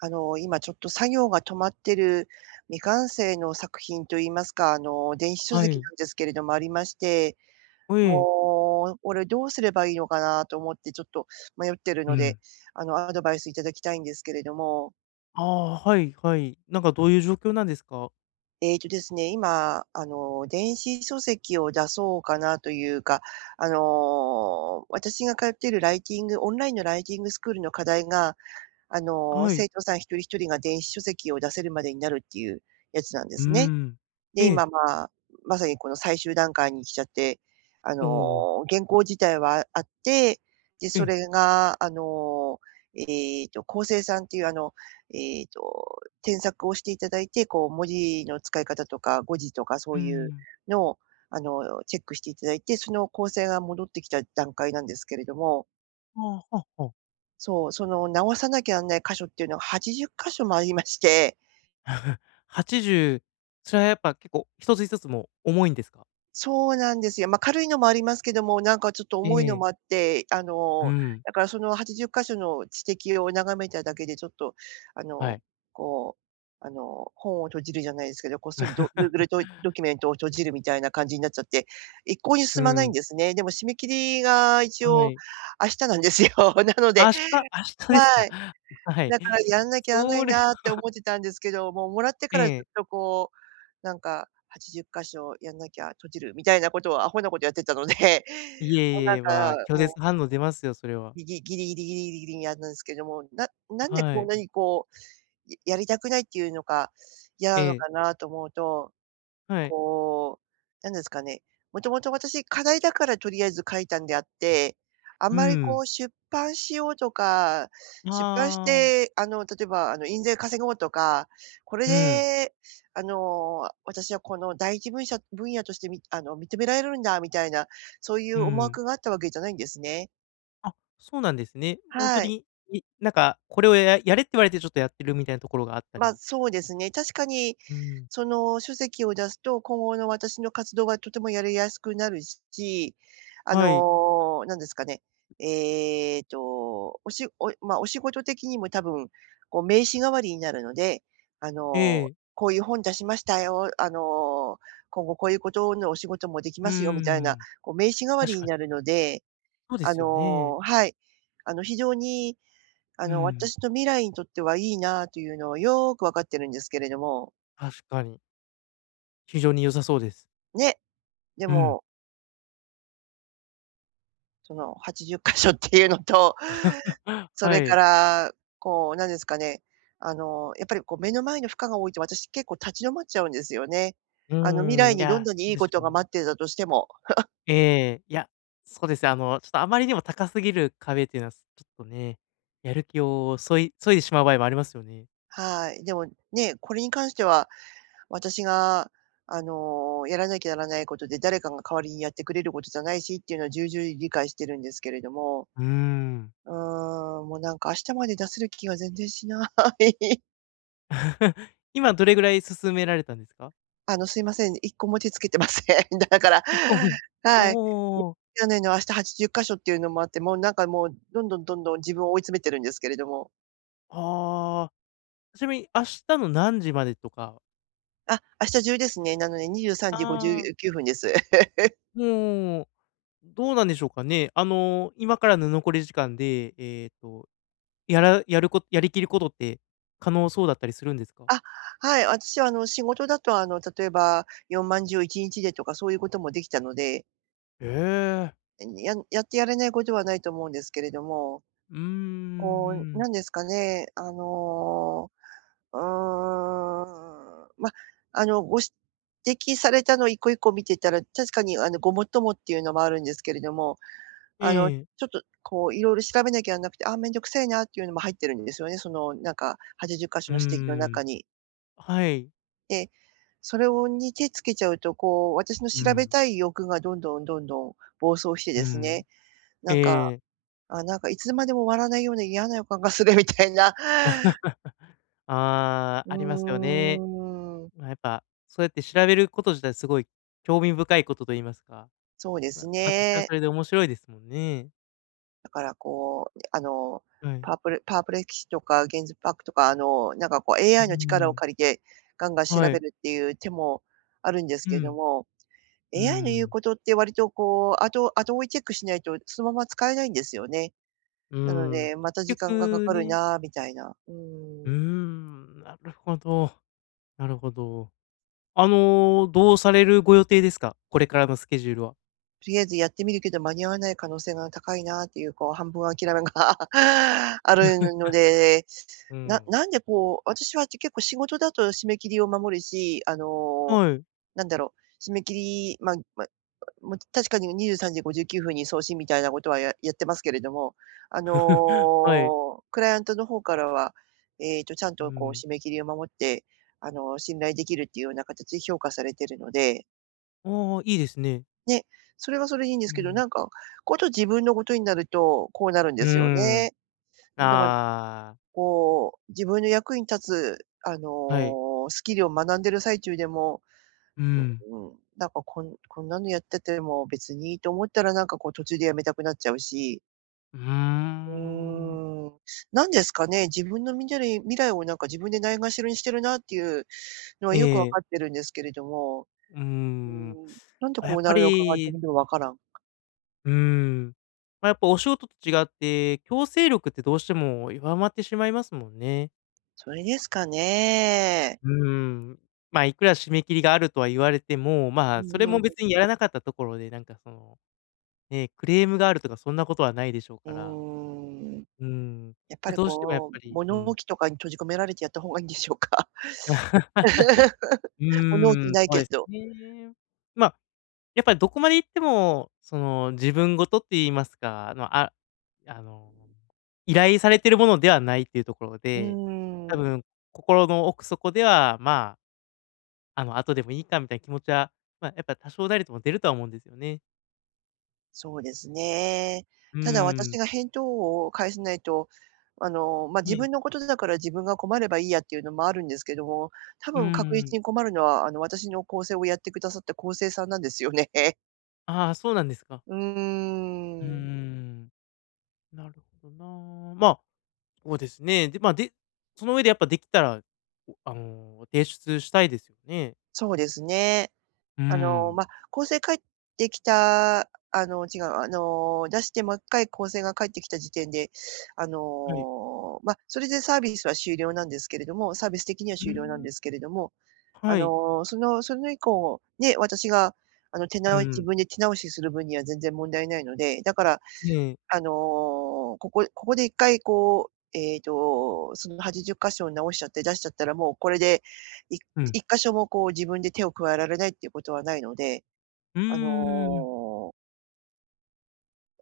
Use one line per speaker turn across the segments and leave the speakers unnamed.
今ちょっと作業が止まってる未完成の作品といいますか、電子書
は
籍
い。
なんですけれどもありまして、
ええ。
もう、俺どうすればいいのかなと思ってちょっと迷ってる
う
ので、
ん。
アドバイスいただきたいんですけれども、
ああ、はいはい。なんかどういう状況なんですか？
ええとですね、今、電子書籍を出そうかなというか、私が通っているライティングオンラインのライティングスクールの課題が、
はい。
生徒さん一人一人が電子書籍を出せるまでになるっていうやつなんで
うー
すね。
ん。
で、
ええ。
今、まあ、まさにこの最終段階に来ちゃって、
おお。
原稿自体はあって、で、
え
そ
え。
れが、こうせいさんっていう、添削をしていただいて、こう文字の使い方とか語字とかそ
う
う
ー
いう
ん。
のを、あの、チェックしていただいて、その構成が戻ってきた段階なんですけれども、
ああ、はあはあ。
そう、その直さなきゃなんない箇所っていうのが80箇所もありまして、
80、それはやっぱ結構一つ一つも重いんですか？
そうなんですよ。まあ、軽いのもありますけども、なんかちょっと
え
重いの
え。
もあって、
うん、
だからその80箇所の史跡を眺めただけでちょっと、あ
は
の、
い。
こう、本を閉じるじゃないですけど、こっそりGoogle ドキュメントを閉じるみたいな感じになっちゃって、一向に
う
進まないん
ん、
ですね。でも締め切りが一
は
応
い。
明日なんですよ。なので、
明日です
は
か？
い。
はい。
だからやんなきゃやらない
それ
なっ
は
て思ってたんですけど、もうもらってか
え
らず
え。
っとこう、なんか80箇所やんなきゃ閉じるみたいなことをアホなことやってたので、
い
もうな
えいえ、ま
んか、
あ、拒
も
絶
う、
反応出ますよ、それは。
ギリギリギリギリギリにやったんですけども、なんで
は
こん
い。
なにこう、ややりたくないっていうのか、嫌
え
なの
え、
かなと思うと、
はい。
こう、なんですかね、もともと私、課題だからとりあえず書いたんであって、あん
う
まりこ
ん。
う出版しようとか、
あ
出版し
あ、
て、例えば、印税稼ごうとか、これ
うん。
で、私はこの第一分野としてみあの、認められるんだみたいな、そうい
う
う思
ん。
惑があったわけじゃないんですね。
あ、そうなんですね。ほんと
はい。
に、なんか、これをやれって言われてちょっとやってるみたいなところがあった
まあ、
り。
そうですね。確かに、
うん。
その書籍を出すと、今後の私の活動がとてもやりやすくなるし、
はい。
なんですかね、ええと、おしおまあ、お仕事的にも多分、こう名刺代わりになるので、あ
え
の、
え。
こういう本出しましたよ、今後こういうことのお仕事もでき
うー
ますよみたいな、
ん。
こう名刺代わり
確
に
かに。
なるので、
そうですよね。
はい。非常に
うん。
私の未来にとってはいいなというのはよーくわかってるんですけれども、
確かに。非常に良さそうです。
ね、で
うん。
も、その80箇所っかしょっていうのと、そ
は
れか
い。
ら、こう、なんですかね、やっぱりこう目の前の負荷が多いと私結構立ち止まっちゃうんですよね。
う
未
ー
来
ん、い
にどん
や、
なに
そ
い
う
い
で
こ
し
とが
ょう。
待ってたとしても。
ええ、いや、そうです。あの、ちょっとあまりにも高すぎる壁っていうのは、ちょっとね、やる気を削いでしまう場合もありますよね。
はい。でもね、これに関しては私が、やらなきゃならないことで、誰かが代わりにやってくれることじゃないしっていうのは重々理解してるんですけれども。
うーん。
うーもうなんか明日まで出せる気が全然しない。
今どれぐらい進められたんですか？
すいません、1個も手つけてません。だから
1個も。ふん。
はい。
おお。
やねの明日80箇所っていうのもあって、もうなんかもう、どんどんどんどん自分を追い詰めてるんですけれども。
ああ。ちなみに明日の何時までとか。
あ、明日中ですね。なので23時
ああ。
59分です。
もう、どうなんでしょうかね。あの、今からの残り時間で、やりきることって可能そうだったりするんですか？
あ、はい、私は仕事だと例えば4万字を1日でとかそういうこともできたので、
ええ。
やってやれないことはないと思うんですけれども、
うー
こう、
ん。
なんですかね、あのーうーん。ま、あの、ご指摘されたの一個一個見てたら、確かにごもっともっていうのもあるんですけれども、
え
ち
え。
ょっとこう色々調べなきゃなんなくて、ああ、めんどくさいなっていうのも入ってるんですよね。そのなんか80箇所
うー
の指摘の中
ん。
に。
はい。
で、それをに手つけちゃうと、こう、私の
う
調べ
ん。
たい欲がどんどんどんどん暴走して
う
ですね、
ん。
なんか、
ええ。
あ、なんかいつまでも終わらないような嫌な予感がするみたいな。
あ
う
あ、
ー
ありますよね。
ん、
ま、やっぱ、そうやって調べること自体すごい興味深いことと言いますか、
そうです
また、それはそ
ね。
れで面白いですもんね。
だからこう、
はい。
パープルパープレキシとかゲンズパークとか、なんかこう
うー
AI の力を
ん、
借りて、ガンガン調
は
べ
い。
るっていう手もあるんです
う
けれど
ん。
も、
うー
AI の言う
ん。
ことって割とこう、後追いチェックしないと、そのまま使えないんですよね。
う
なの
ーん、
で、また時
結
間がか
局
かる
ね。
なぁみたいな。う
うー
ん。
ん、なるほど、なるほど。あの、どうされるご予定ですか？これからのスケジュールは。
とりあえずやってみるけど間に合わない可能性が高いなっていう、こう半分諦めが あるので、
う
な
ん。
なんでこう、私は結構仕事だと締め切りを守るし、
はい。
なんだろう、締め切り、まあま、も、確かに23時59分に送信みたいなことはやってますけれども、
はい。
クライアントの方からは、えっと、ちゃん
う
とこう
ん。
締め切りを守って、信頼できるっていうような形で評価されてるので、
ああ、いいですね。
ね、それはそれでいいんです
う
けど、
ん。
なんか、こと自分のことになると、こうなるん
う
ですよ
ー
ね。
ん。
だから
ああ、
こう、自分の役に立つ、
はい。
スキルを学んでる最中でも、
う
う
ん。
なんかこんなのやってても別にと思ったら、なんかこう途中でやめたくなっちゃうし、
うー
う
ん。
ーん、なんですかね、自分の見てる未来をなんか自分でないがしろにしてるなっていうのは
え
よくわ
え、
かってるんですけれども、
うー
うー
ん。ま
なんで
あ、
こ
やっ
うな
ぱ
るのかが自
り。
分でもわからん。
うーん。まあ、やっぱお仕事と違って、強制力ってどうしても弱まってしまいますもんね。
それですかね。
うーん。まあ、いくら締め切りがあるとは言われても、ま
う
あ、それも
ん
別にやらなかったところで、なんかその、ね、クレームがあるとかそんなことはないでしょうから。
うーん。
うーん。
やっぱ
まあ、
り
どうしてもやっ
こう、
ぱり、う
物
ん。
置とかに閉じ込められてやった方がいいんでしょうか？
う
物置
ーん、
ない
そう
け
です
ど。
ね。まあ、やっぱりどこまで行っても、その、自分事って言いますか、あの、あの、依頼されてるものではないっていうところ
う
で、多
ーん、
分心の奥底では、まあ、あの、後でもいいかみたいな気持ちは、まあ、やっぱ多少なりとも出るとは思うんですよね。
そうですね。
う
ただ
ー
私
ん。
が返答を返せないと、まあ、
い
自
え、
分のことだから自分が困ればいいやっていうのもあるんですけども、多
うー
分確
ん。
実に困るのは、私の構成をやってくださった構成さんなんですよね。
ああ、そうなんですか。
う
うー
ーん、
ん。なるほどな。まあ、そうですね。で、まあ、で、その上でやっぱできたら、あの、提出したいですよね。
そうですね。
うーん。
まあ、校正帰ってきたあの、違う、あの、出してもっかい校正が返ってきた時点で、
はい。
まあ、それでサービスは終了なんですけれども、サービス的には
う
終
ー
了なん
ん。
ですけれども、
はい。
そのそれ以降、ね、私があの、手
う
直し自
ん。
分で手直しする分には全然問題ないので、だから、
ええ。
あの、ここで1回こう、えっと、その80箇所を直しちゃって出しちゃったらもうこれで、い
うん。
1箇所もこう自分で手を加えられないっていうことはないので
うー
あ
ん。
の、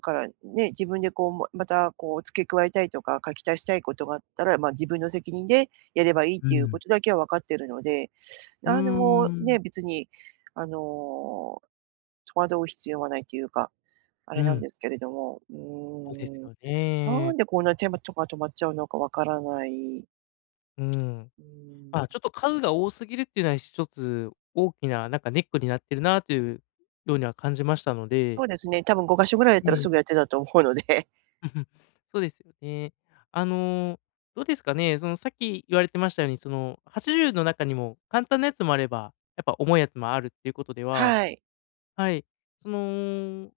からね、自分でこう、またこう付け加えたいとか、書き足したいことがあったら、ま、自分の責任でやればいいっ
う
ていうこ
ん。
とだけは分かってるので、
うー
何でもね、
ん。
別にあの、戸惑う必要はないというか、あ
う
れなん
ん。
ですけれども、
そうですよ
なん
ね。
でこんな手間とか止まっちゃうのか分からない。
うん。
うーん、
まあ、ちょっと数が多すぎるっていうのは一つ大きななんかネックになってるなというようには感じましたの
そ
で。
うですね、多分5箇所ぐらいだっ
え
たらす
え。
ぐやってたと思うので、
そうですよね。あの、どうですかね、そのさっき言われてましたように、その80の中にも簡単なやつもあれば、やっぱ重いやつもあるっていうことでは。
はい。
はい。その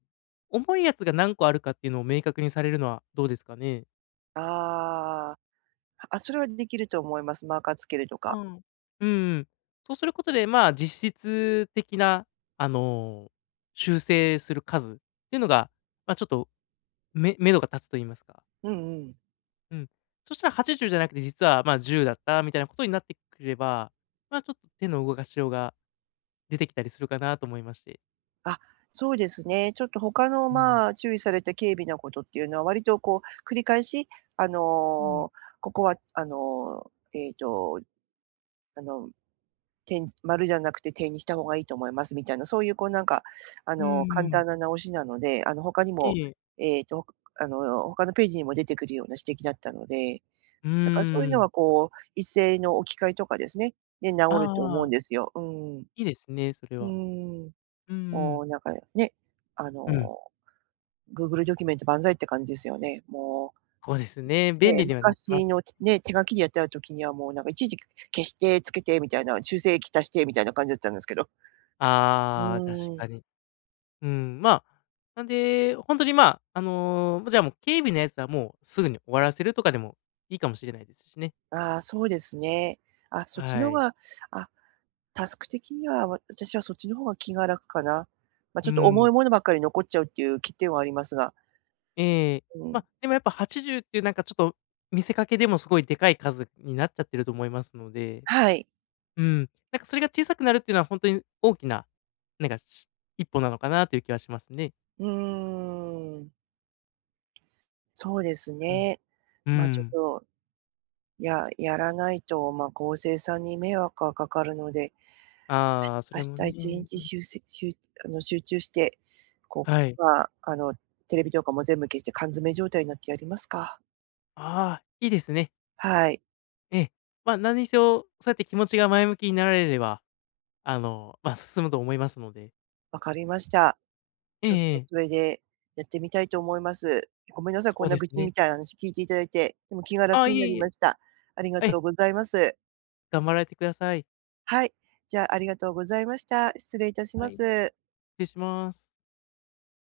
重いやつが何個あるかっていうのを明確にされるのはどうですかね？
ああ、あ、それはできると思います。マーカーつけると
う
か。
ん。うん。そうすることで、まあ、実質的な、あの、修正する数っていうのが、まあ、ちょっと、目処が立つと言いますか。
うんうん。
うん。そしたら80じゅうじゃなくて、実は、まあ、10だったみたいなことになってくれば、まあ、ちょっと手の動かしようが出てきたりするかなと思いまして。
あ、そうですね。ちょっと他の、
うん。
まあ、注意された軽微なことっていうのは、割とこう繰り返し、あ
うん。
の、ここは、あの、点丸じゃなくて点にした方がいいと思いますみたいな、そういうこうなんか、
う
簡
ん。
単な直しなので、他に
え
も、
え。
えっと、他のページにも出てくるような指摘だったので、
う
だからそうい
ー
うのは
ん。
こう、一斉の置き換えとかですね、で、
あ
直ると思うん
あ、
ですよ。うん。
いいですね、それ
う
は。
ん。
うんう
も
ん。
うなんかね、あ
うん、
の、Google ドキュメント万歳って感じですよね。も
そうですね、
う、
便
ね、
利にはなってま
昔
す。
のね、手書きでやってた時にはもうなんか一時消してつけてみたいな、修正液足してみたいな感じだったんですけど。う
ああ、確
ーん、
かに。うん、まあ、なんで、本当に、まあ、あの、じゃあ、もう警備のやつはもうすぐに終わらせるとかでもいいかもしれないですしね。
ああ、そうですね。あ、そっち
は
の方
い。
が、あ、タスク的には、私はそっちの方が気が楽かな。ま、
う
ちょっと重い
ん。
ものばっかり残っちゃうっていう欠点はありますが、
ええ。
う
ま
ん。
あ、でもやっぱ80っていうなんかちょっと見せかけでもすごいでかい数になっちゃってると思いますので、
はい。
うん、なんかそれが小さくなるっていうのは本当に大きな、なんか、一歩なのかなという気はしますね。
うーん、そうです
うん。
ね。
う
ま、ちょっ
ん。
とやらないと、まあ、校生さんに迷惑がかかるので、
ああ、そ
明
れも
日
ね。
1日集せ集集中して、こ
はい。
う、まあ、あの、テレビとかも全部消して缶詰状態になってやりますか。
ああ、いいですね。
はい、
ええ。まあ、何にせよ、そうやって気持ちが前向きになられれば、あの、まあ、進むと思いますので。
わかりました。
え
ちょっ
ええ
とそ
え。
れでやってみたいと思います。ごめんなさい、こ
そ
ん
う
な
です
愚痴み
ね。
たいな話聞いていただいて、でも気が
ああ、
楽に
い
な
え
り
い
ま
え。
した。ありが
え
と
え、
うございます。
頑張られてください。
はい、じゃあ、ありがとうございました。失礼いたし
は
ま
い、失
す。
礼します。